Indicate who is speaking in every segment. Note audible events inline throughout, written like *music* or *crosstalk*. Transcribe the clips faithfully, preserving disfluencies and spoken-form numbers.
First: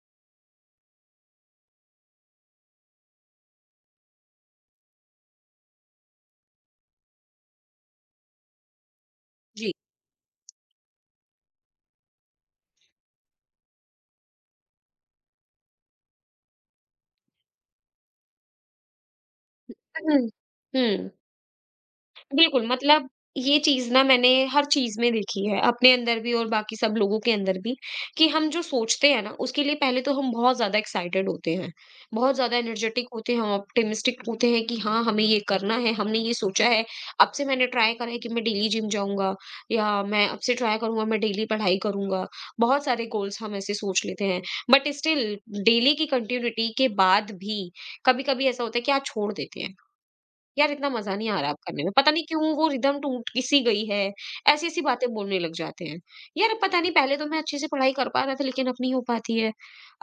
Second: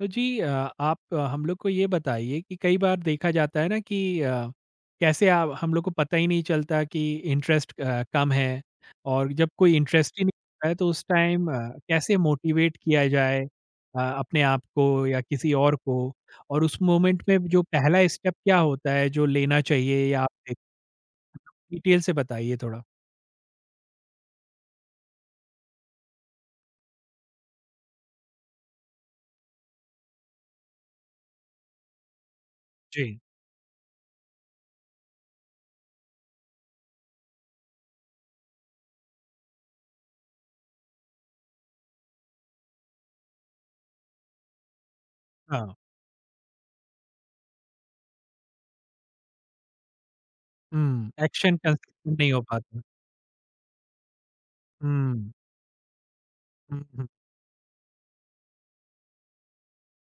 Speaker 1: तो जी अ, आप अ, हम लोग को ये बताइए कि कई बार देखा जाता है ना कि अ, कैसे आप हम लोग को पता ही नहीं चलता कि इंटरेस्ट कम है। और जब
Speaker 2: जी।
Speaker 1: कोई इंटरेस्ट ही नहीं होता है तो उस टाइम कैसे मोटिवेट किया जाए अ, अपने आप को या किसी और को और उस मोमेंट में जो पहला स्टेप क्या होता है जो लेना चाहिए या
Speaker 2: हुँ,
Speaker 1: आप
Speaker 2: हुँ।
Speaker 1: डिटेल से बताइए
Speaker 2: बिल्कुल,
Speaker 1: थोड़ा।
Speaker 2: मतलब ये चीज़ ना मैंने हर चीज़ में देखी है, अपने अंदर भी और बाकी सब लोगों के अंदर भी, कि हम जो सोचते हैं ना, उसके लिए पहले तो हम बहुत ज़्यादा एक्साइटेड होते हैं, बहुत ज़्यादा एनर्जेटिक
Speaker 1: जी।
Speaker 2: होते हैं, हम ऑप्टिमिस्टिक होते हैं कि हाँ, हमें ये करना है, हमने ये सोचा है। अब से मैंने ट्राई करा है कि मैं डेली जिम जाऊँगा, या मैं अब से ट्राई करूँगा, मैं डेली पढ़ाई करूँगा। बहुत सारे गोल्स हम ऐसे सोच लेते हैं, बट स्टिल
Speaker 1: हाँ।
Speaker 2: डेली की कंटिन्यूटी के बाद भी कभी-कभी ऐसा होता है कि आज छोड़ देते हैं। यार इतना मजा
Speaker 1: हम्म,
Speaker 2: नहीं आ रहा
Speaker 1: एक्शन
Speaker 2: अब करने में, पता
Speaker 1: कंसिस्टेंट
Speaker 2: नहीं
Speaker 1: नहीं हो
Speaker 2: क्यों वो
Speaker 1: पाता।
Speaker 2: रिदम टूट किसी गई है, ऐसी-ऐसी बातें
Speaker 1: हम्म।
Speaker 2: बोलने लग जाते हैं। यार पता
Speaker 1: हम्म,
Speaker 2: नहीं,
Speaker 1: हम्म,
Speaker 2: पहले तो मैं अच्छे से पढ़ाई कर पा रहा था लेकिन अब नहीं हो पाती है।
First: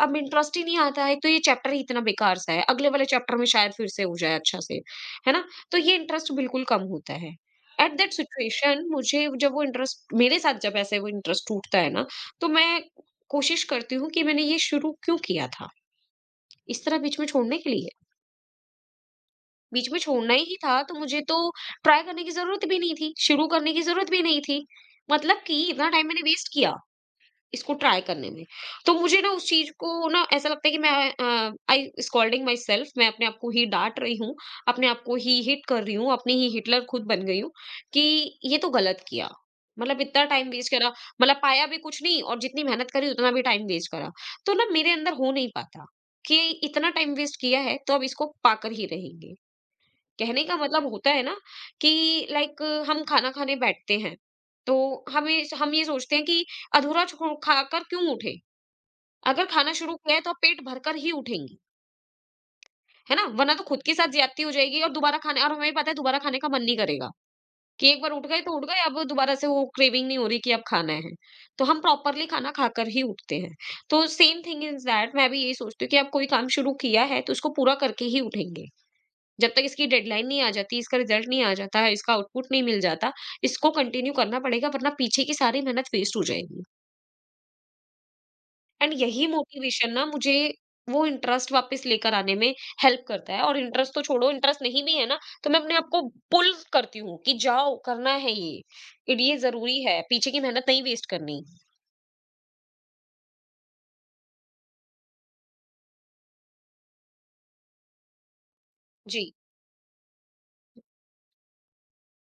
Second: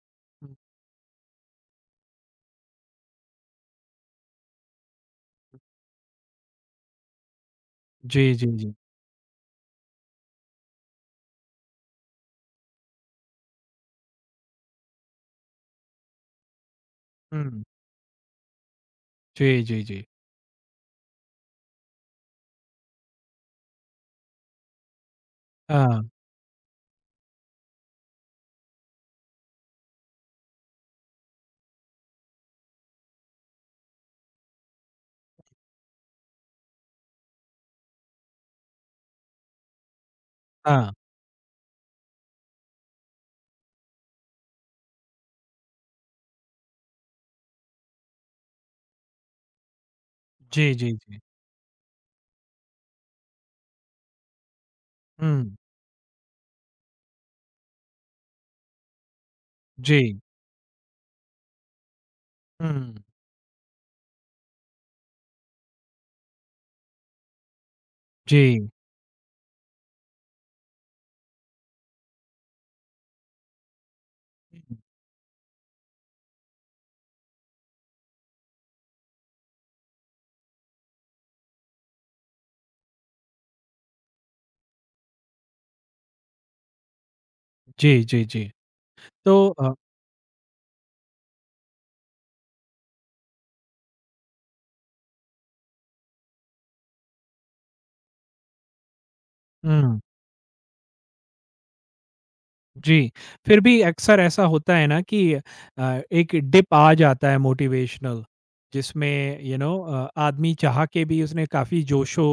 Speaker 2: अब
Speaker 1: हम्म।
Speaker 2: इंटरेस्ट ही नहीं आता है, एक तो ये चैप्टर ही इतना बेकार सा है, अगले वाले चैप्टर में शायद फिर से हो जाए अच्छा से, है ना? तो ये इंटरेस्ट बिल्कुल कम होता है। एट दैट
Speaker 1: जी जी जी।
Speaker 2: सिचुएशन मुझे, जब वो इंटरेस्ट मेरे साथ, जब ऐसे वो इंटरेस्ट टूटता है ना, तो मैं कोशिश करती हूँ कि मैंने ये शुरू क्यों किया था? इस तरह बीच में छोड़ने
Speaker 1: हम्म।
Speaker 2: के लिए?
Speaker 1: जी जी
Speaker 2: बीच में
Speaker 1: जी।
Speaker 2: छोड़ना ही था, तो मुझे तो ट्राई करने की ज़रूरत भी नहीं थी, शुरू करने की ज़रूरत भी नहीं थी। मतलब कि इतना
Speaker 1: हाँ,
Speaker 2: टाइम मैंने वेस्ट किया इसको ट्राई करने में। तो मुझे ना उस चीज़ को ना ऐसा लगता है कि मैं अ, आई स्कॉल्डिंग मायसेल्फ, मैं अपने आप को ही डाँट रही हूँ, अपने आप को ही हिट कर रही हूँ, अपनी ही हिटलर खुद बन गई हूँ कि ये तो गलत किया। मतलब इतना टाइम वेस्ट करा,
Speaker 1: हाँ।
Speaker 2: मतलब पाया भी कुछ नहीं, और जितनी मेहनत करी उतना भी टाइम वेस्ट करा। तो ना मेरे अंदर हो नहीं पाता कि इतना टाइम वेस्ट किया है, तो अब इसको पाकर ही रहेंगे। कहने का
Speaker 1: जी,
Speaker 2: मतलब
Speaker 1: जी,
Speaker 2: होता
Speaker 1: जी।
Speaker 2: है ना, कि लाइक हम खाना खाने बैठते हैं, तो हमें,
Speaker 1: हुँ,
Speaker 2: हम ये सोचते हैं कि अधूरा छो- खाकर क्यों उठे? अगर खाना शुरू
Speaker 1: जी।
Speaker 2: किया है तो आप पेट भरकर ही उठेंगी,
Speaker 1: हुँ,
Speaker 2: है ना? वरना तो खुद के साथ ज्यादती हो जाएगी, और दोबारा खाने, और हमें पता है दोबारा खाने का मन नहीं करेगा, कि एक बार उठ गए तो उठ
Speaker 1: जी।
Speaker 2: गए, अब दोबारा से वो क्रेविंग नहीं हो रही कि अब खाना है। तो हम प्रॉपरली खाना खाकर ही उठते हैं। तो सेम थिंग इज दैट, मैं भी यही सोचती हूँ कि आप कोई काम शुरू किया है तो उसको पूरा करके ही उठेंगे। जब तक इसकी डेडलाइन नहीं आ जाती, इसका रिजल्ट नहीं आ जाता है, इसका आउटपुट नहीं मिल जाता, इसको कंटिन्यू करना पड़ेगा, वरना पीछे की सारी मेहनत वेस्ट हो जाएगी।
Speaker 1: जी, जी, जी। जी।
Speaker 2: एंड यही
Speaker 1: तो अ,
Speaker 2: मोटिवेशन ना मुझे वो इंटरेस्ट वापस लेकर आने में हेल्प करता है, और इंटरेस्ट तो छोड़ो, इंटरेस्ट नहीं भी है ना, तो मैं अपने आप को पुल करती हूँ कि जाओ, करना है ये। इड ये ज़रूरी
Speaker 1: हुँ।
Speaker 2: है, पीछे की मेहनत नहीं वेस्ट करनी।
Speaker 1: जी। फिर भी अक्सर ऐसा होता है ना कि अ, एक डिप आ जाता है मोटिवेशनल,
Speaker 2: जी,
Speaker 1: जिसमें यू नो अ, आदमी चाह के भी उसने काफ़ी जोशो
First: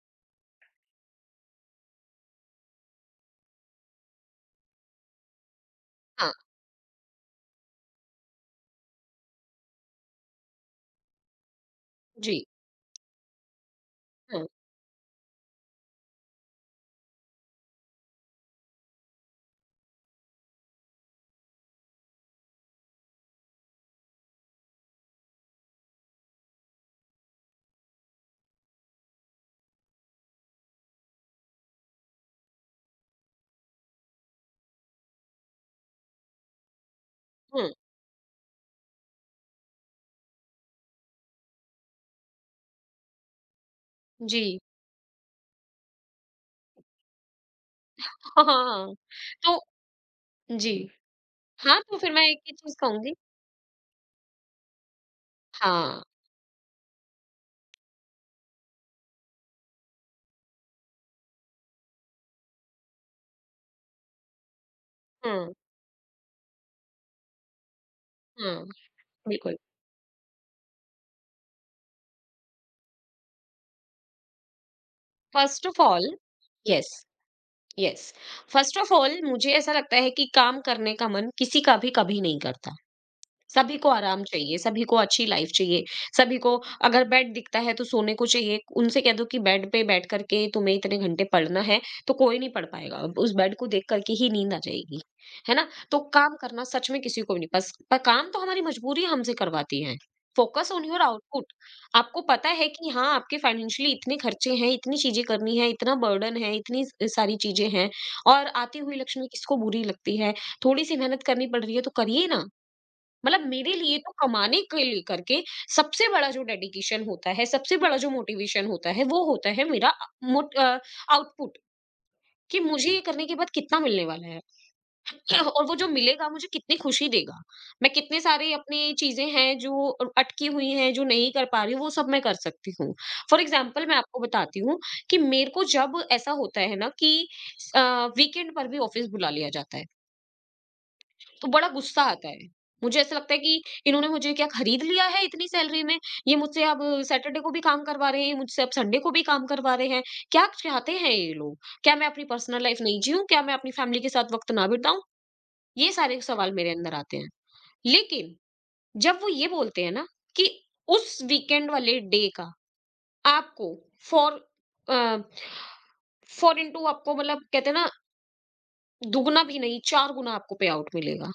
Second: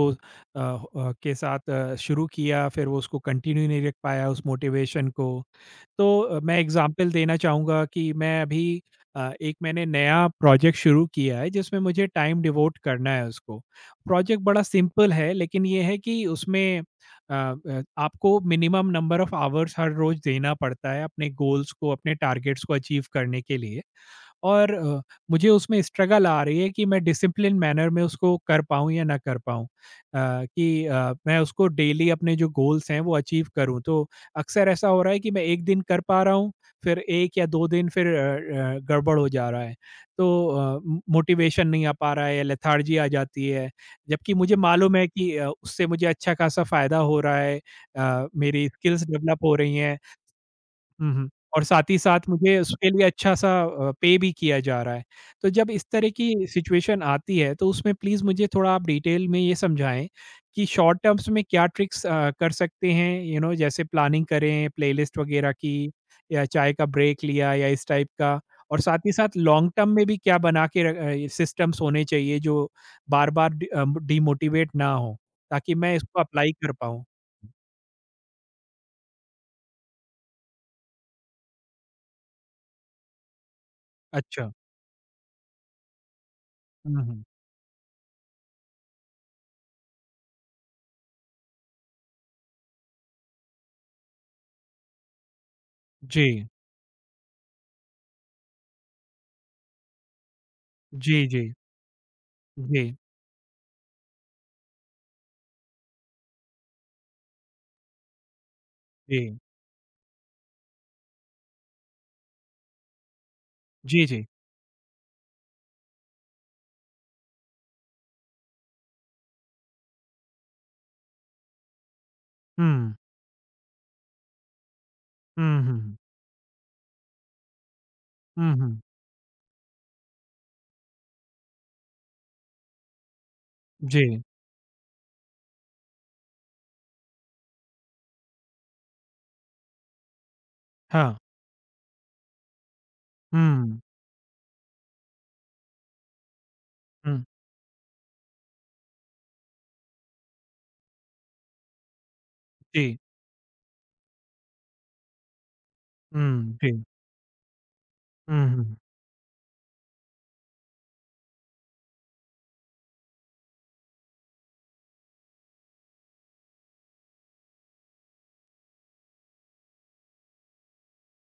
Speaker 1: अ, अ, के साथ अ, शुरू किया, फिर वो उसको कंटिन्यू नहीं रख पाया उस मोटिवेशन को। तो
Speaker 2: हाँ,
Speaker 1: अ, मैं एग्ज़ाम्पल देना चाहूँगा कि मैं अभी, अ, एक मैंने नया प्रोजेक्ट शुरू किया है, जिसमें मुझे टाइम
Speaker 2: जी,
Speaker 1: डिवोट करना है उसको। प्रोजेक्ट
Speaker 2: हाँ,
Speaker 1: बड़ा सिंपल है, लेकिन ये है कि उसमें अ, अ, आपको मिनिमम नंबर ऑफ आवर्स हर रोज देना पड़ता है अपने गोल्स को, अपने टारगेट्स को अचीव करने के लिए, और अ, मुझे उसमें स्ट्रगल आ रही है कि मैं डिसिप्लिन मैनर में उसको कर पाऊँ या ना कर पाऊँ। अ, कि अ, मैं उसको डेली अपने जो गोल्स हैं वो अचीव करूँ। तो अक्सर ऐसा हो रहा है कि मैं एक दिन कर पा रहा हूँ, फिर एक या दो
Speaker 2: हाँ,
Speaker 1: दिन फिर अ अ, गड़बड़ हो जा रहा है। तो अ, मो मोटिवेशन नहीं आ पा रहा है, या लेथार्जी आ जाती है। जबकि मुझे
Speaker 2: जी,
Speaker 1: मालूम है कि अ, उससे मुझे अच्छा खासा फ़ायदा हो रहा है। अ,
Speaker 2: हाँ, हाँ।
Speaker 1: मेरी
Speaker 2: हाँ,
Speaker 1: स्किल्स डेवलप हो रही
Speaker 2: तो
Speaker 1: हैं।
Speaker 2: जी,
Speaker 1: हुँ, हुँ। और
Speaker 2: हाँ,
Speaker 1: साथ ही
Speaker 2: तो फिर
Speaker 1: साथ
Speaker 2: मैं एक ही
Speaker 1: मुझे
Speaker 2: चीज़
Speaker 1: उसके लिए
Speaker 2: कहूँगी,
Speaker 1: अच्छा-सा अ, पे भी किया जा रहा है। तो जब इस
Speaker 2: हाँ,
Speaker 1: तरह की सिचुएशन आती है, तो उसमें प्लीज़ मुझे थोड़ा आप डिटेल में ये समझाएँ कि शॉर्ट टर्म्स में क्या ट्रिक्स अ, कर सकते हैं, यू नो, जैसे प्लानिंग करें, प्लेलिस्ट
Speaker 2: हाँ,
Speaker 1: वगैरह की, या चाय का ब्रेक लिया, या इस टाइप का?
Speaker 2: हाँ,
Speaker 1: और साथ ही साथ
Speaker 2: बिल्कुल।
Speaker 1: लॉन्ग टर्म में भी क्या बना के र अ, ये सिस्टम्स होने चाहिए जो बार-बार डि अ, डिमोटिवेट ना हों,
Speaker 2: फर्स्ट
Speaker 1: ताकि
Speaker 2: ऑफ
Speaker 1: मैं
Speaker 2: ऑल,
Speaker 1: इसको अप्लाई कर
Speaker 2: यस,
Speaker 1: पाऊँ?
Speaker 2: यस। फर्स्ट ऑफ ऑल मुझे ऐसा लगता है कि काम करने का मन किसी का भी कभी नहीं करता। सभी को आराम
Speaker 1: अच्छा।
Speaker 2: चाहिए, सभी को अच्छी लाइफ चाहिए, सभी को,
Speaker 1: हुँ,
Speaker 2: अगर
Speaker 1: हुँ।
Speaker 2: बेड दिखता है तो सोने को चाहिए। उनसे कह दो कि बेड पे बैठ कर के तुम्हें इतने घंटे पढ़ना है, तो कोई नहीं पढ़ पाएगा। अब उस बेड को देख कर के ही नींद आ जाएगी, है ना? तो काम
Speaker 1: जी।
Speaker 2: करना सच में किसी को भी नहीं, बस पर काम तो हमारी मजबूरी हमसे करवाती है। फोकस ऑन योर
Speaker 1: जी, जी।
Speaker 2: आउटपुट। आपको पता है
Speaker 1: जी।
Speaker 2: कि हाँ, आपके फाइनेंशियली इतने खर्चे हैं, इतनी चीज़ें करनी है, इतना बर्डन है, इतनी स सारी चीज़ें हैं, और आती हुई लक्ष्मी
Speaker 1: जी,
Speaker 2: किसको बुरी लगती है? थोड़ी-सी मेहनत करनी पड़ रही है तो करिए ना। मतलब मेरे लिए
Speaker 1: जी,
Speaker 2: तो
Speaker 1: जी।
Speaker 2: कमाने के लिए करके सबसे बड़ा जो डेडिकेशन होता है, सबसे बड़ा जो मोटिवेशन होता है, वो होता है मेरा आउटपुट, कि मुझे
Speaker 1: हुँ,
Speaker 2: ये करने के बाद कितना मिलने वाला है, *clears throat*
Speaker 1: हुँ,
Speaker 2: और वो जो
Speaker 1: हुँ,
Speaker 2: मिलेगा मुझे कितनी खुशी देगा। मैं कितने सारे
Speaker 1: हुँ, हुँ,
Speaker 2: अपने चीजें हैं जो अटकी हुई हैं, जो नहीं कर पा रही हूँ, वो सब मैं कर सकती हूँ। फॉर एग्जाम्पल मैं आपको
Speaker 1: जी,
Speaker 2: बताती हूँ, कि मेरे को जब ऐसा होता है ना कि वीकेंड पर भी ऑफिस बुला लिया जाता है,
Speaker 1: हाँ,
Speaker 2: तो बड़ा गुस्सा आता है। मुझे ऐसा लगता है कि
Speaker 1: हुँ,
Speaker 2: इन्होंने मुझे क्या खरीद लिया है इतनी सैलरी में? ये मुझसे अब
Speaker 1: हुँ,
Speaker 2: सैटरडे को भी काम करवा रहे हैं, ये मुझसे अब संडे को भी काम करवा रहे हैं। क्या चाहते हैं ये लोग? क्या मैं अपनी पर्सनल लाइफ
Speaker 1: जी,
Speaker 2: नहीं जीऊँ? क्या मैं अपनी फैमिली के साथ वक़्त ना बिताऊँ? ये सारे सवाल
Speaker 1: हुँ,
Speaker 2: मेरे
Speaker 1: जी,
Speaker 2: अंदर आते हैं। लेकिन
Speaker 1: हुँ, हुँ,
Speaker 2: जब वो ये बोलते हैं ना, कि उस वीकेंड वाले डे का आपको फ़ॉर अ, फ़ॉर इंटू आपको, मतलब कहते हैं ना, दुगुना भी नहीं, चार गुना आपको पे आउट मिलेगा।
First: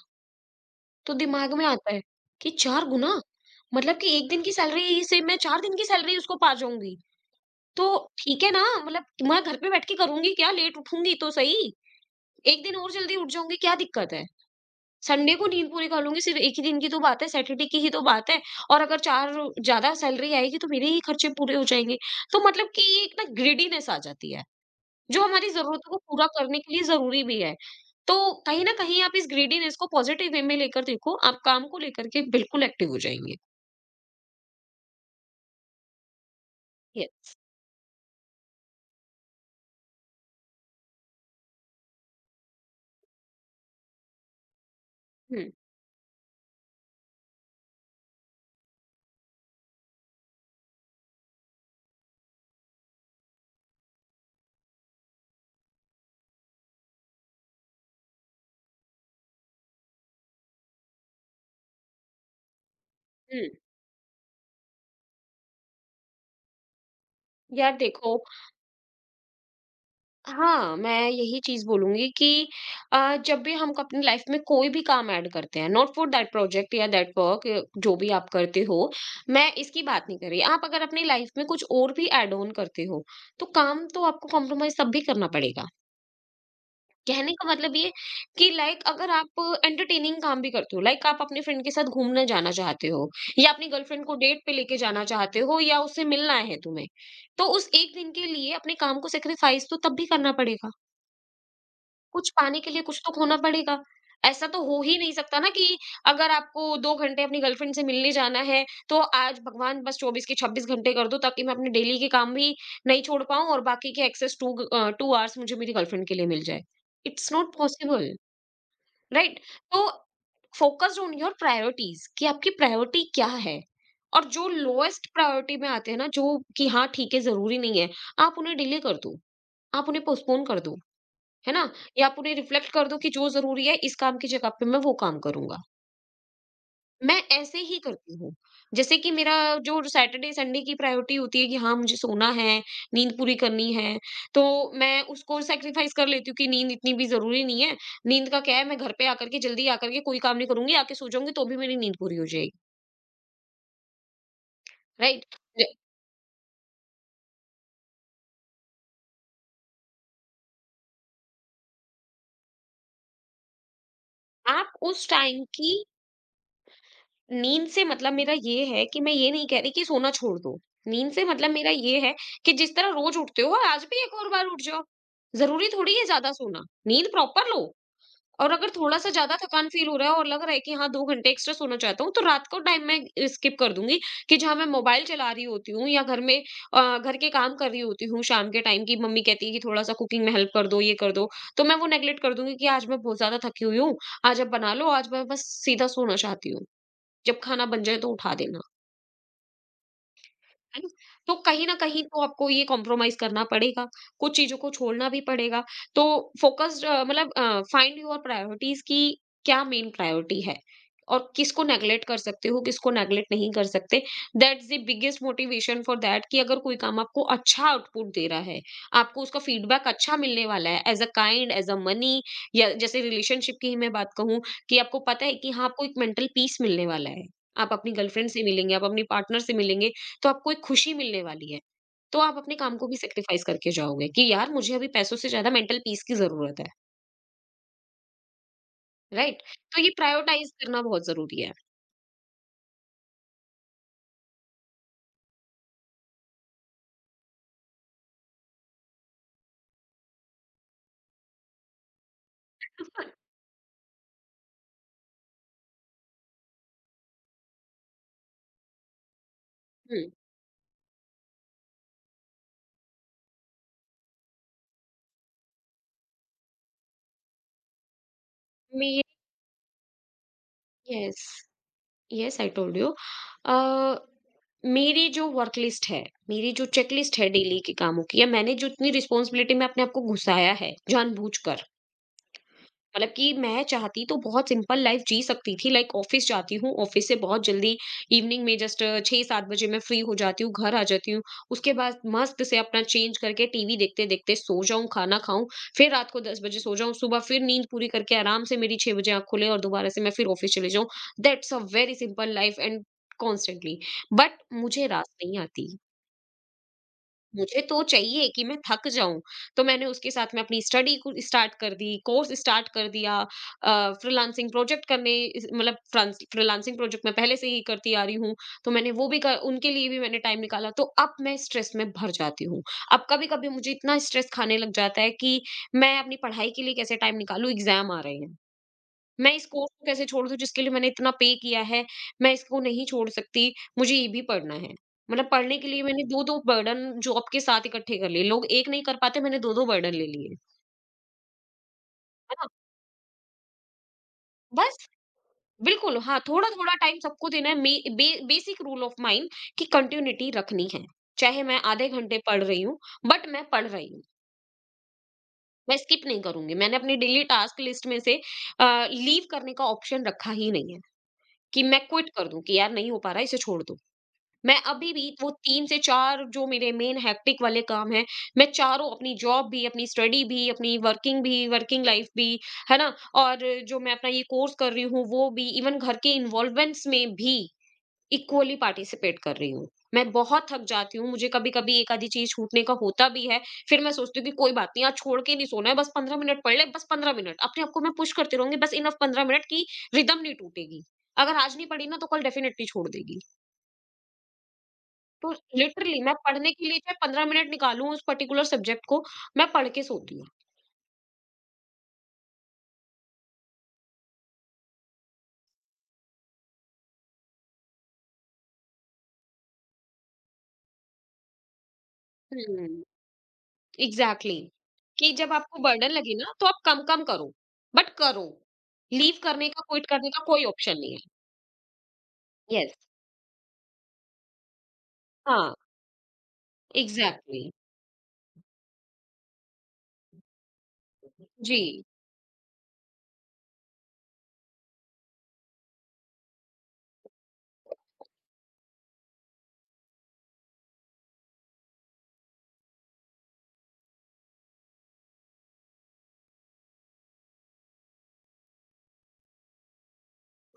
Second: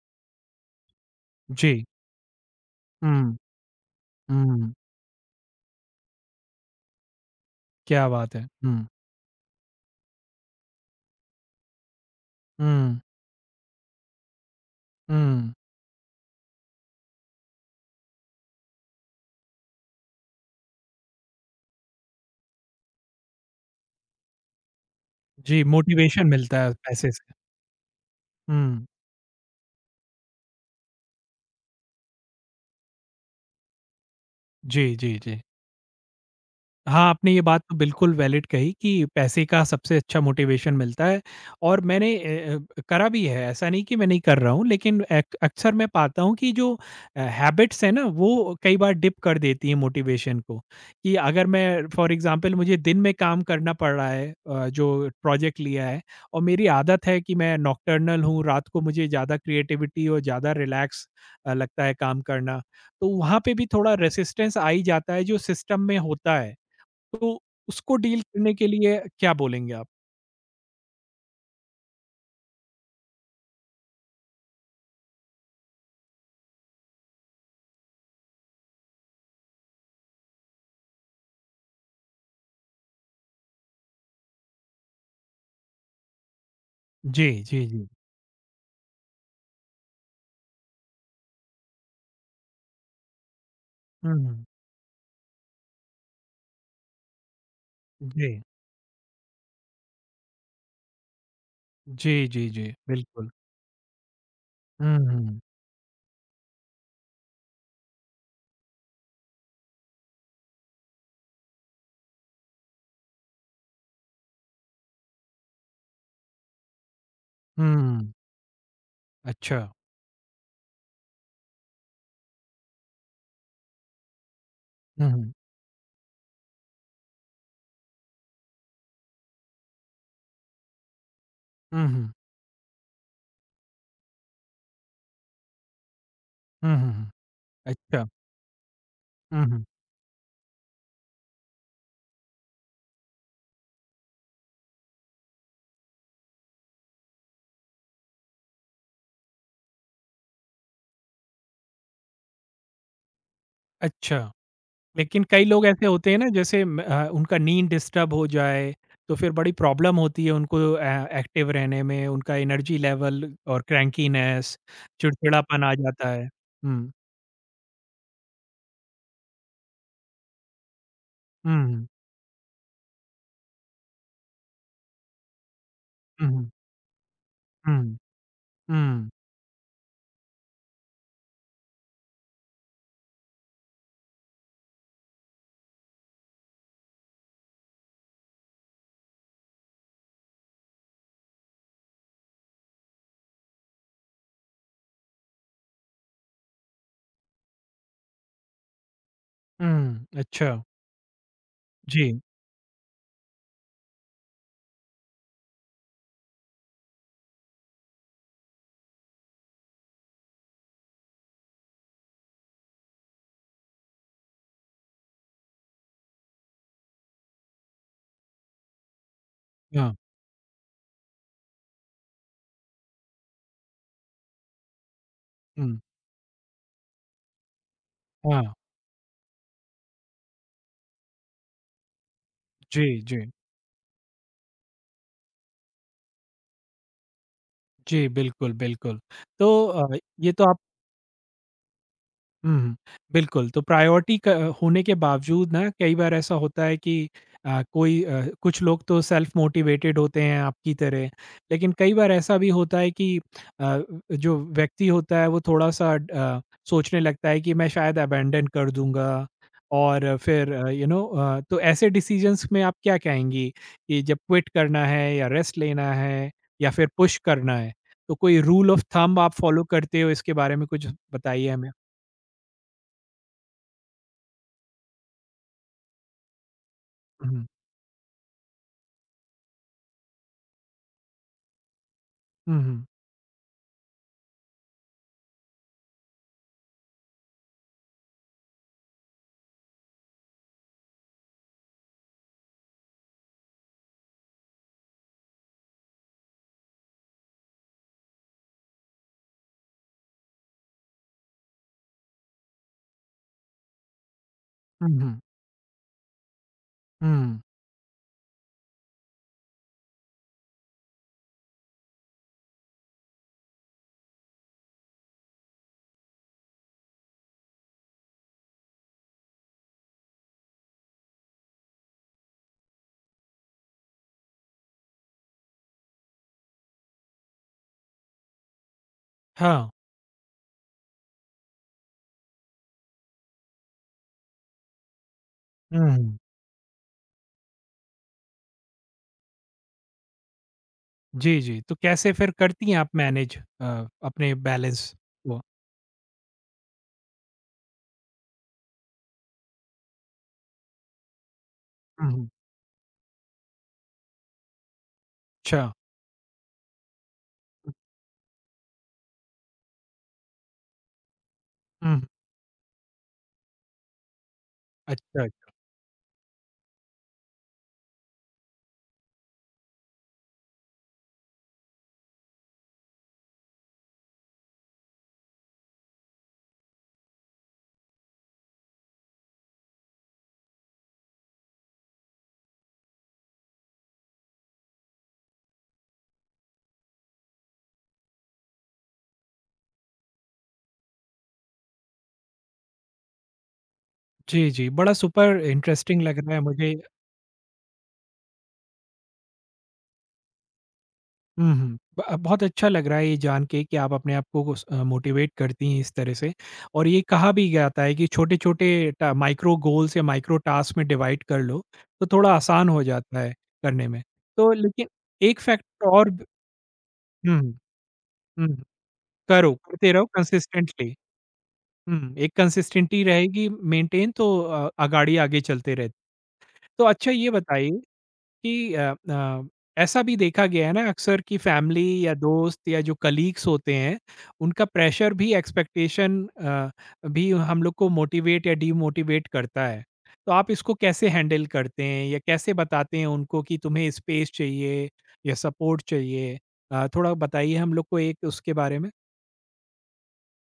Speaker 2: तो दिमाग में
Speaker 1: जी,
Speaker 2: आता है कि चार गुना,
Speaker 1: हुँ,
Speaker 2: मतलब कि एक दिन की
Speaker 1: हुँ,
Speaker 2: सैलरी से मैं चार दिन की सैलरी उसको पा जाऊंगी। तो
Speaker 1: क्या बात है!
Speaker 2: ठीक है ना,
Speaker 1: हुँ,
Speaker 2: मतलब मैं घर पे बैठ के करूँगी क्या? लेट उठूँगी तो सही। एक दिन और
Speaker 1: हुँ,
Speaker 2: जल्दी उठ जाऊँगी, क्या दिक्कत है? संडे को
Speaker 1: हुँ,
Speaker 2: नींद पूरी कर लूँगी, सिर्फ एक ही दिन की तो बात है, सैटरडे की ही तो बात है। और अगर चार ज़्यादा सैलरी आएगी तो मेरे ही खर्चे पूरे हो जाएँगे। तो मतलब कि ये एक ना ग्रीडीनेस आ जाती है, जो हमारी
Speaker 1: जी,
Speaker 2: ज़रूरतों को
Speaker 1: मोटिवेशन
Speaker 2: पूरा करने
Speaker 1: मिलता है
Speaker 2: के लिए
Speaker 1: पैसे
Speaker 2: ज़रूरी
Speaker 1: से।
Speaker 2: भी है। तो कहीं न
Speaker 1: हुँ,
Speaker 2: कहीं आप इस ग्रीडीनेस को पॉज़िटिव वे में लेकर देखो, आप काम को लेकर के बिल्कुल एक्टिव हो जाएँगे।
Speaker 1: जी, जी, जी। हाँ, आपने
Speaker 2: यस।
Speaker 1: ये बात तो बिल्कुल वैलिड कही कि पैसे का सबसे अच्छा मोटिवेशन मिलता है, और मैंने अ अ, करा भी है, ऐसा नहीं कि मैं नहीं कर रहा हूँ, लेकिन एक
Speaker 2: हुँ,
Speaker 1: अक्सर मैं पाता हूँ कि जो अ, हैबिट्स हैं ना, वो कई बार डिप कर देती हैं मोटिवेशन को। कि अगर मैं फॉर एग्ज़ाम्पल, मुझे दिन में काम करना पड़ रहा है, अ, जो प्रोजेक्ट लिया है, और मेरी आदत है कि मैं नॉकटर्नल हूँ, रात को मुझे ज़्यादा क्रिएटिविटी और ज़्यादा रिलैक्स अ, लगता है काम करना। तो वहाँ पे
Speaker 2: हुँ।
Speaker 1: भी थोड़ा रेजिस्टेंस आ ही जाता है जो सिस्टम में होता है। तो
Speaker 2: यार
Speaker 1: उसको
Speaker 2: देखो,
Speaker 1: डील करने के लिए क्या बोलेंगे आप?
Speaker 2: हाँ, मैं यही चीज़ बोलूँगी कि अ, जब भी हम अपनी लाइफ़ में कोई भी काम ऐड करते हैं, नॉट फॉर दैट प्रोजेक्ट या दैट वर्क, जो भी आप करते हो, मैं इसकी बात नहीं कर रही। आप अगर अपनी लाइफ़ में कुछ और भी ऐड ऑन करते हो, तो काम तो आपको कॉम्प्रोमाइज़ तब भी करना पड़ेगा।
Speaker 1: जी,
Speaker 2: कहने का
Speaker 1: जी,
Speaker 2: मतलब
Speaker 1: जी।
Speaker 2: ये, कि लाइक अगर आप एंटरटेनिंग काम भी करते हो, लाइक आप अपने फ्रेंड के साथ घूमने जाना चाहते हो, या अपनी गर्लफ्रेंड को डेट
Speaker 1: हुँ,
Speaker 2: पे लेके जाना चाहते हो, या उससे मिलना है तुम्हें, तो उस एक दिन के
Speaker 1: जी।
Speaker 2: लिए अपने काम को सेक्रीफाइस तो तब भी करना पड़ेगा।
Speaker 1: जी,
Speaker 2: कुछ
Speaker 1: जी,
Speaker 2: पाने
Speaker 1: जी,
Speaker 2: के लिए कुछ तो
Speaker 1: बिल्कुल।
Speaker 2: खोना पड़ेगा। ऐसा तो हो
Speaker 1: हुँ,
Speaker 2: ही नहीं सकता
Speaker 1: हुँ,
Speaker 2: ना, कि अगर आपको दो घंटे अपनी गर्लफ्रेंड से मिलने जाना है तो आज भगवान बस चौबीस के छब्बीस घंटे कर दो, ताकि मैं अपने डेली के काम भी नहीं छोड़ पाऊं, और बाकी के एक्सेस टू टू आवर्स मुझे मेरी गर्लफ्रेंड के लिए मिल जाए। इट्स नॉट
Speaker 1: हुँ,
Speaker 2: पॉसिबल, राइट?
Speaker 1: अच्छा।
Speaker 2: तो फोकस्ड ऑन योर प्रायोरिटीज, कि आपकी प्रायोरिटी क्या है, और जो लोएस्ट
Speaker 1: हुँ, हुँ,
Speaker 2: प्रायोरिटी में आते हैं ना, जो कि हाँ ठीक है, जरूरी नहीं है, आप उन्हें डिले कर दो, आप उन्हें पोस्टपोन कर दो, है ना?
Speaker 1: हुँ,
Speaker 2: या
Speaker 1: हुँ,
Speaker 2: आप उन्हें रिफ्लेक्ट कर दो कि जो जरूरी है इस काम की जगह पे मैं वो काम करूंगा।
Speaker 1: हुँ, हुँ, हुँ,
Speaker 2: मैं ऐसे ही
Speaker 1: अच्छा।
Speaker 2: करती हूँ। जैसे कि मेरा
Speaker 1: हुँ, हुँ,
Speaker 2: जो सैटरडे संडे की प्रायोरिटी होती है, कि हाँ, मुझे सोना है, नींद पूरी करनी है, तो मैं उसको सैक्रिफाइस कर लेती हूँ, कि नींद इतनी भी ज़रूरी नहीं है। नींद का क्या है, मैं घर पे आकर के जल्दी आकर के कोई काम नहीं करूँगी, आके सो जाऊँगी, तो भी मेरी नींद पूरी हो जाएगी,
Speaker 1: अच्छा। लेकिन
Speaker 2: राइट?
Speaker 1: कई
Speaker 2: ज
Speaker 1: लोग ऐसे होते हैं ना, जैसे म अ, उनका नींद डिस्टर्ब हो जाए, तो फिर बड़ी प्रॉब्लम होती है उनको अ, एक्टिव रहने में, उनका एनर्जी लेवल और क्रैंकीनेस,
Speaker 2: आप उस टाइम
Speaker 1: चिड़चिड़ापन
Speaker 2: की
Speaker 1: आ जाता है। हुँ,
Speaker 2: नींद से मतलब मेरा ये है, कि मैं ये नहीं कह रही कि सोना छोड़ दो। नींद से मतलब मेरा
Speaker 1: हुँ,
Speaker 2: ये है कि जिस तरह रोज़ उठते हो, आज भी एक और बार उठ जाओ। ज़रूरी थोड़ी है
Speaker 1: हुँ,
Speaker 2: ज़्यादा
Speaker 1: हुँ,
Speaker 2: सोना, नींद प्रॉपर लो।
Speaker 1: हुँ,
Speaker 2: और अगर
Speaker 1: हुँ,
Speaker 2: थोड़ा-सा ज़्यादा थकान फ़ील हो रहा है, और लग रहा है कि हाँ दो घंटे एक्स्ट्रा सोना चाहता हूँ, तो रात को टाइम मैं अ, स्किप कर दूँगी, कि जहाँ मैं मोबाइल चला रही होती हूँ, या घर में अ, घर के काम कर रही होती हूँ, शाम के टाइम की मम्मी कहती है कि थोड़ा-सा कुकिंग में हेल्प कर दो, ये कर दो, तो मैं वो नेगलेक्ट कर दूँगी, कि आज मैं बहुत ज़्यादा थकी हुई हूँ, आज आप बना लो, आज मैं बस सीधा सोना चाहती हूँ। जब खाना बन जाए तो उठा देना।
Speaker 1: हुँ, अच्छा,
Speaker 2: है ना? तो कहीं न कहीं
Speaker 1: जी।
Speaker 2: तो आपको ये कॉम्प्रोमाइज़ करना पड़ेगा, कुछ चीज़ों को छोड़ना भी पड़ेगा। तो फ़ोकस्ड अ, मतलब अ, फाइंड योर प्रायोरिटीज़ कि क्या मेन प्रायोरिटी है और किसको नेगलेक्ट कर सकते हो, किसको नेगलेक्ट नहीं कर सकते। That's the biggest motivation for that कि अगर कोई काम आपको अच्छा आउटपुट दे रहा है, आपको उसका फीडबैक
Speaker 1: हाँ,
Speaker 2: अच्छा मिलने वाला है as a kind, as a money या जैसे रिलेशनशिप की ही मैं बात कहूँ कि आपको पता है कि हाँ,
Speaker 1: हुँ,
Speaker 2: आपको एक मेंटल पीस मिलने वाला है। आप अपनी गर्लफ्रेंड
Speaker 1: हाँ,
Speaker 2: से मिलेंगे, आप अपनी पार्टनर से मिलेंगे, तो आपको एक खुशी मिलने वाली है। तो आप अपने काम
Speaker 1: जी,
Speaker 2: को भी
Speaker 1: जी।
Speaker 2: सैक्रिफाइस करके जाओगे कि यार मुझे अभी पैसों से ज़्यादा मेंटल पीस की ज़रूरत है,
Speaker 1: जी, बिल्कुल, बिल्कुल।
Speaker 2: राइट?
Speaker 1: तो
Speaker 2: तो ये
Speaker 1: अ, ये तो
Speaker 2: प्रायोरटाइज़
Speaker 1: आप
Speaker 2: करना बहुत ज़रूरी है।
Speaker 1: हुँ, बिल्कुल, तो प्रायोरिटी क होने के बावजूद ना कई बार ऐसा होता है कि अ, कोई अ, कुछ लोग तो सेल्फ मोटिवेटेड होते हैं आपकी तरह, लेकिन कई बार ऐसा भी होता है कि अ, जो व्यक्ति होता है वो थोड़ा-सा अ, सोचने लगता है कि मैं शायद अबैंडन कर दूँगा,
Speaker 2: हुँ।
Speaker 1: और फिर अ, यू नो अ, तो ऐसे डिसीज़न्स में आप क्या कहेंगी कि जब क्विट करना है या रेस्ट लेना है या फिर पुश करना है, तो कोई रूल ऑफ
Speaker 2: मे
Speaker 1: थंब आप फॉलो करते हो इसके बारे में कुछ
Speaker 2: येस,
Speaker 1: बताइए
Speaker 2: येस आई टोल्ड यू। अ, मेरी जो वर्क लिस्ट है, मेरी जो चेक लिस्ट है
Speaker 1: हमें?
Speaker 2: डेली के कामों की या मैंने जो इतनी रिस्पॉन्सिबिलिटी में अपने आप को घुसाया है जानबूझकर,
Speaker 1: हुँ, हुँ।
Speaker 2: मतलब कि मैं चाहती तो बहुत सिंपल लाइफ जी सकती थी। लाइक ऑफिस जाती हूँ, ऑफिस से बहुत जल्दी इवनिंग में जस्ट छह सात बजे मैं फ्री हो जाती हूँ, घर आ जाती हूँ। उसके बाद मस्त से अपना चेंज करके टीवी देखते देखते सो जाऊं, खाना खाऊं, फिर रात को दस बजे सो जाऊं, सुबह फिर नींद पूरी करके आराम से मेरी छह बजे आँख खुले और दोबारा से मैं फिर ऑफिस चले जाऊं। That's a very simple life and constantly. But मुझे
Speaker 1: हुँ,
Speaker 2: रात
Speaker 1: हुँ।
Speaker 2: नहीं आती।
Speaker 1: हुँ।
Speaker 2: मुझे तो चाहिए कि मैं थक जाऊं, तो मैंने उसके साथ में अपनी स्टडी को स्टार्ट कर दी, कोर्स स्टार्ट कर दिया, फ्रीलांसिंग प्रोजेक्ट करने, इस- मतलब फ्रीलांसिंग प्रोजेक्ट मैं पहले से ही करती आ रही हूँ। तो मैंने वो भी कर, उनके लिए भी मैंने टाइम निकाला, तो अब मैं स्ट्रेस में भर जाती हूँ। अब कभी कभी मुझे इतना स्ट्रेस खाने लग जाता है कि मैं अपनी पढ़ाई के लिए कैसे टाइम निकालूं, एग्जाम आ रहे हैं। मैं इस
Speaker 1: हाँ।
Speaker 2: कोर्स को कैसे छोड़ दूँ जिसके लिए मैंने इतना पे किया है, मैं इसको नहीं छोड़ सकती, मुझे ये भी पढ़ना है। मतलब पढ़ने के लिए मैंने
Speaker 1: हुँ।
Speaker 2: दो दो बर्डन जॉब के साथ इकट्ठे कर लिए। लोग एक नहीं कर पाते, मैंने दो दो बर्डन ले लिए।
Speaker 1: जी, जी। तो कैसे फिर
Speaker 2: है ना?
Speaker 1: करती हैं आप मैनेज अ, अपने
Speaker 2: बस
Speaker 1: बैलेंस को?
Speaker 2: बिल्कुल हाँ, थोड़ा-थोड़ा टाइम सबको देना है। मे बे बेसिक रूल ऑफ माइन कि कंटिन्यूटी रखनी है। चाहे मैं आधे
Speaker 1: हुँ,
Speaker 2: घंटे
Speaker 1: हुँ।
Speaker 2: पढ़ रही हूँ, बट मैं पढ़ रही हूँ।
Speaker 1: अच्छा।
Speaker 2: मैं स्किप नहीं करूँगी। मैंने अपनी डेली टास्क लिस्ट में से अ, लीव करने का ऑप्शन रखा ही नहीं है कि मैं
Speaker 1: हुँ, हुँ।
Speaker 2: क्विट कर दूँ कि यार नहीं हो पा रहा है, इसे छोड़ दो। मैं अभी भी
Speaker 1: अच्छा,
Speaker 2: वो
Speaker 1: अच्छा।
Speaker 2: तीन से चार जो मेरे मेन हेक्टिक वाले काम हैं, मैं चारों अपनी जॉब भी, अपनी स्टडी भी, अपनी वर्किंग भी, वर्किंग लाइफ भी, है ना? और जो मैं अपना ये कोर्स कर रही हूँ वो भी, इवन घर के इन्वॉल्वमेंट्स में भी इक्वली पार्टिसिपेट कर रही हूँ। मैं बहुत थक जाती हूँ, मुझे कभी-कभी एक आधी चीज़ छूटने का होता भी है, फिर मैं सोचती हूँ कि कोई बात नहीं, आज छोड़ के नहीं सोना है, बस पंद्रह मिनट पढ़ ले, बस पंद्रह मिनट। अपने आप को मैं पुश करती रहूँगी बस इनफ पंद्रह मिनट की रिदम नहीं टूटेगी। अगर आज नहीं पढ़ी ना तो कल डेफिनिटली छोड़ देगी।
Speaker 1: जी, जी। बड़ा
Speaker 2: तो
Speaker 1: सुपर
Speaker 2: लिटरली
Speaker 1: इंटरेस्टिंग
Speaker 2: मैं
Speaker 1: लग रहा है
Speaker 2: पढ़ने के
Speaker 1: मुझे।
Speaker 2: लिए चाहे पंद्रह मिनट निकालूँ उस पर्टिकुलर सब्जेक्ट को, मैं पढ़ के सोती हूँ।
Speaker 1: हुँ, हुँ। ब बहुत अच्छा लग रहा है ये जान के कि आप अपने आप को उस अ, मोटिवेट करती हैं इस तरह से, और ये कहा भी जाता है कि छोटे-छोटे टा माइक्रो गोल्स या माइक्रो टास्क में डिवाइड कर लो, तो थोड़ा आसान हो
Speaker 2: हुँ।
Speaker 1: जाता है करने में।
Speaker 2: एग्ज़ैक्टली,
Speaker 1: तो लेकिन
Speaker 2: कि जब
Speaker 1: एक
Speaker 2: आपको
Speaker 1: फैक्टर
Speaker 2: बर्डन
Speaker 1: और
Speaker 2: लगे ना तो आप कम-कम करो,
Speaker 1: हुँ,
Speaker 2: बट करो।
Speaker 1: हुँ।
Speaker 2: लीव करने
Speaker 1: करो,
Speaker 2: का, क्विट
Speaker 1: करते रहो
Speaker 2: करने का कोई ऑप्शन नहीं
Speaker 1: कंसिस्टेंटली।
Speaker 2: है।
Speaker 1: हुँ, एक
Speaker 2: यस।
Speaker 1: कंसिस्टेंटी रहेगी मेंटेन, तो अ, अगाड़ी आगे
Speaker 2: हाँ,
Speaker 1: चलते रहे। तो अच्छा ये
Speaker 2: एग्ज़ैक्टली।
Speaker 1: बताइए कि अ अ, ऐसा भी देखा गया है ना अक्सर कि
Speaker 2: जी,
Speaker 1: फैमिली या दोस्त या जो कलीग्स होते हैं, उनका प्रेशर भी एक्सपेक्टेशन अ, भी हम लोग को मोटिवेट या डीमोटिवेट करता है। तो आप इसको कैसे हैंडल करते हैं या कैसे बताते हैं उनको कि तुम्हें स्पेस चाहिए या सपोर्ट चाहिए? अ, थोड़ा बताइए हम लोग को एक उसके बारे में।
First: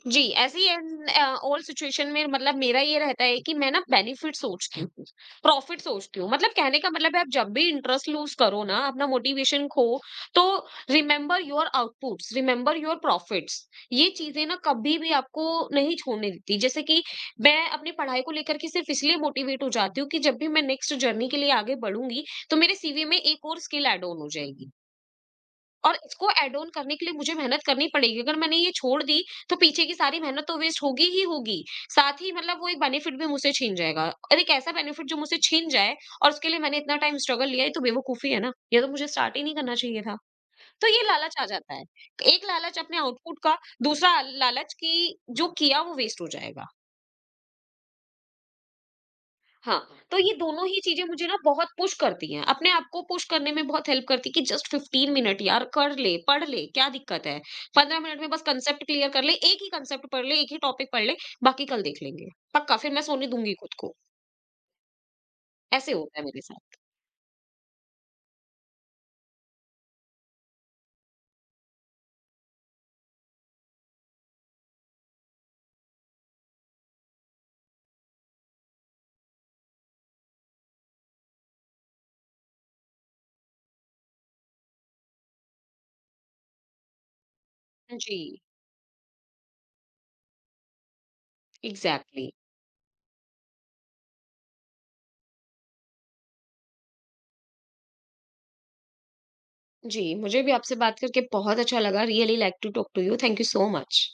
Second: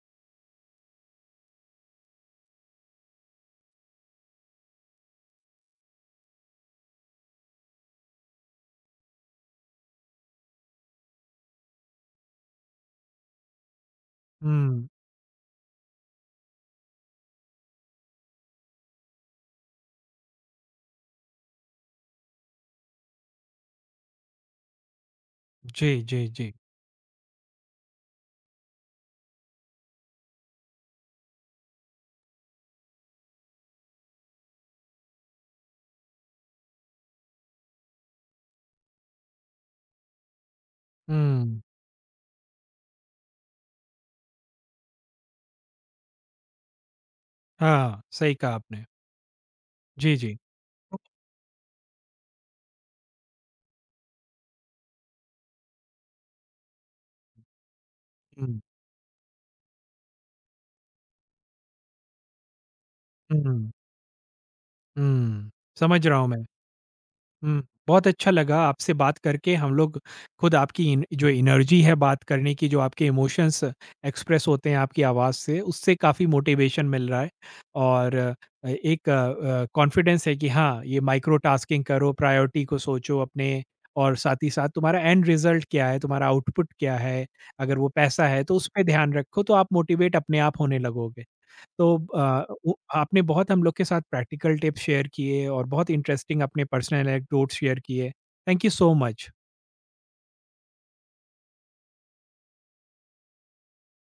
Speaker 2: जी, ऐसी इन अ, ऑल सिचुएशन में मतलब मेरा ये रहता है कि मैं ना बेनिफिट सोचती हूँ, प्रॉफिट सोचती हूँ। मतलब कहने का मतलब है आप जब भी इंटरेस्ट लूज़ करो ना, अपना मोटिवेशन खो, तो remember your outputs, remember your profits. ये चीज़ें ना
Speaker 1: हुँ।
Speaker 2: कभी भी आपको नहीं छोड़ने देती। जैसे कि मैं अपनी पढ़ाई को लेकर के सिर्फ़ इसलिए मोटिवेट हो जाती हूँ कि जब भी मैं नेक्स्ट जर्नी के लिए आगे बढ़ूँगी, तो मेरे सीवी में एक और स्किल ऐड ऑन हो जाएगी।
Speaker 1: जी,
Speaker 2: और
Speaker 1: जी,
Speaker 2: इसको
Speaker 1: जी।
Speaker 2: ऐड ऑन करने के लिए मुझे मेहनत करनी पड़ेगी। अगर मैंने ये छोड़ दी तो पीछे की सारी मेहनत तो वेस्ट होगी ही होगी। साथ ही मतलब वो एक बेनिफिट भी मुझसे छीन जाएगा और एक ऐसा बेनिफिट जो मुझसे छीन जाए और उसके लिए मैंने इतना टाइम स्ट्रगल लिया, ये तो बेवकूफ़ी है ना। ये तो मुझे स्टार्ट ही नहीं करना चाहिए था। तो ये लालच आ
Speaker 1: हुँ।
Speaker 2: जाता है। एक लालच अपने आउटपुट का, दूसरा लालच कि जो किया वो वेस्ट हो जाएगा।
Speaker 1: हाँ, सही कहा आपने।
Speaker 2: हाँ,
Speaker 1: जी,
Speaker 2: तो ये
Speaker 1: जी।
Speaker 2: दोनों ही चीज़ें मुझे ना बहुत पुश करती हैं, अपने आप को पुश करने में बहुत हेल्प करती है कि जस्ट पंद्रह मिनट यार कर ले, पढ़ ले, क्या दिक्कत है? पंद्रह मिनट में बस
Speaker 1: हुँ,
Speaker 2: कॉन्सेप्ट क्लियर कर ले, एक ही कॉन्सेप्ट पढ़ ले, एक ही टॉपिक पढ़ ले, बाकी कल देख लेंगे। पक्का फिर मैं सोने
Speaker 1: हुँ,
Speaker 2: दूँगी
Speaker 1: हुँ,
Speaker 2: खुद को,
Speaker 1: हुँ।
Speaker 2: ऐसे
Speaker 1: समझ रहा
Speaker 2: होता है
Speaker 1: हूँ
Speaker 2: मेरे
Speaker 1: मैं।
Speaker 2: साथ।
Speaker 1: हुँ, बहुत अच्छा लगा आपसे बात करके। हम लोग खुद आपकी इन जो एनर्जी है बात करने की, जो आपके इमोशंस एक्सप्रेस होते हैं आपकी आवाज़ से, उससे काफ़ी मोटिवेशन मिल रहा है। और अ, एक अ, कॉन्फिडेंस है कि हाँ, ये माइक्रो टास्किंग करो, प्रायोरिटी को सोचो अपने, और साथ ही साथ तुम्हारा एंड रिज़ल्ट क्या है, तुम्हारा आउटपुट क्या है, अगर वो पैसा
Speaker 2: जी,
Speaker 1: है तो उस पे ध्यान रखो, तो आप मोटिवेट अपने आप होने लगोगे। तो
Speaker 2: एग्ज़ैक्टली।
Speaker 1: अ, वो आपने बहुत हम लोग के साथ प्रैक्टिकल टिप्स शेयर किए और बहुत इंटरेस्टिंग अपने पर्सनल एनेक्डोट्स शेयर किए। Thank you so much.
Speaker 2: जी, मुझे भी आपसे बात करके बहुत अच्छा लगा। Really like to talk to you. Thank you so much.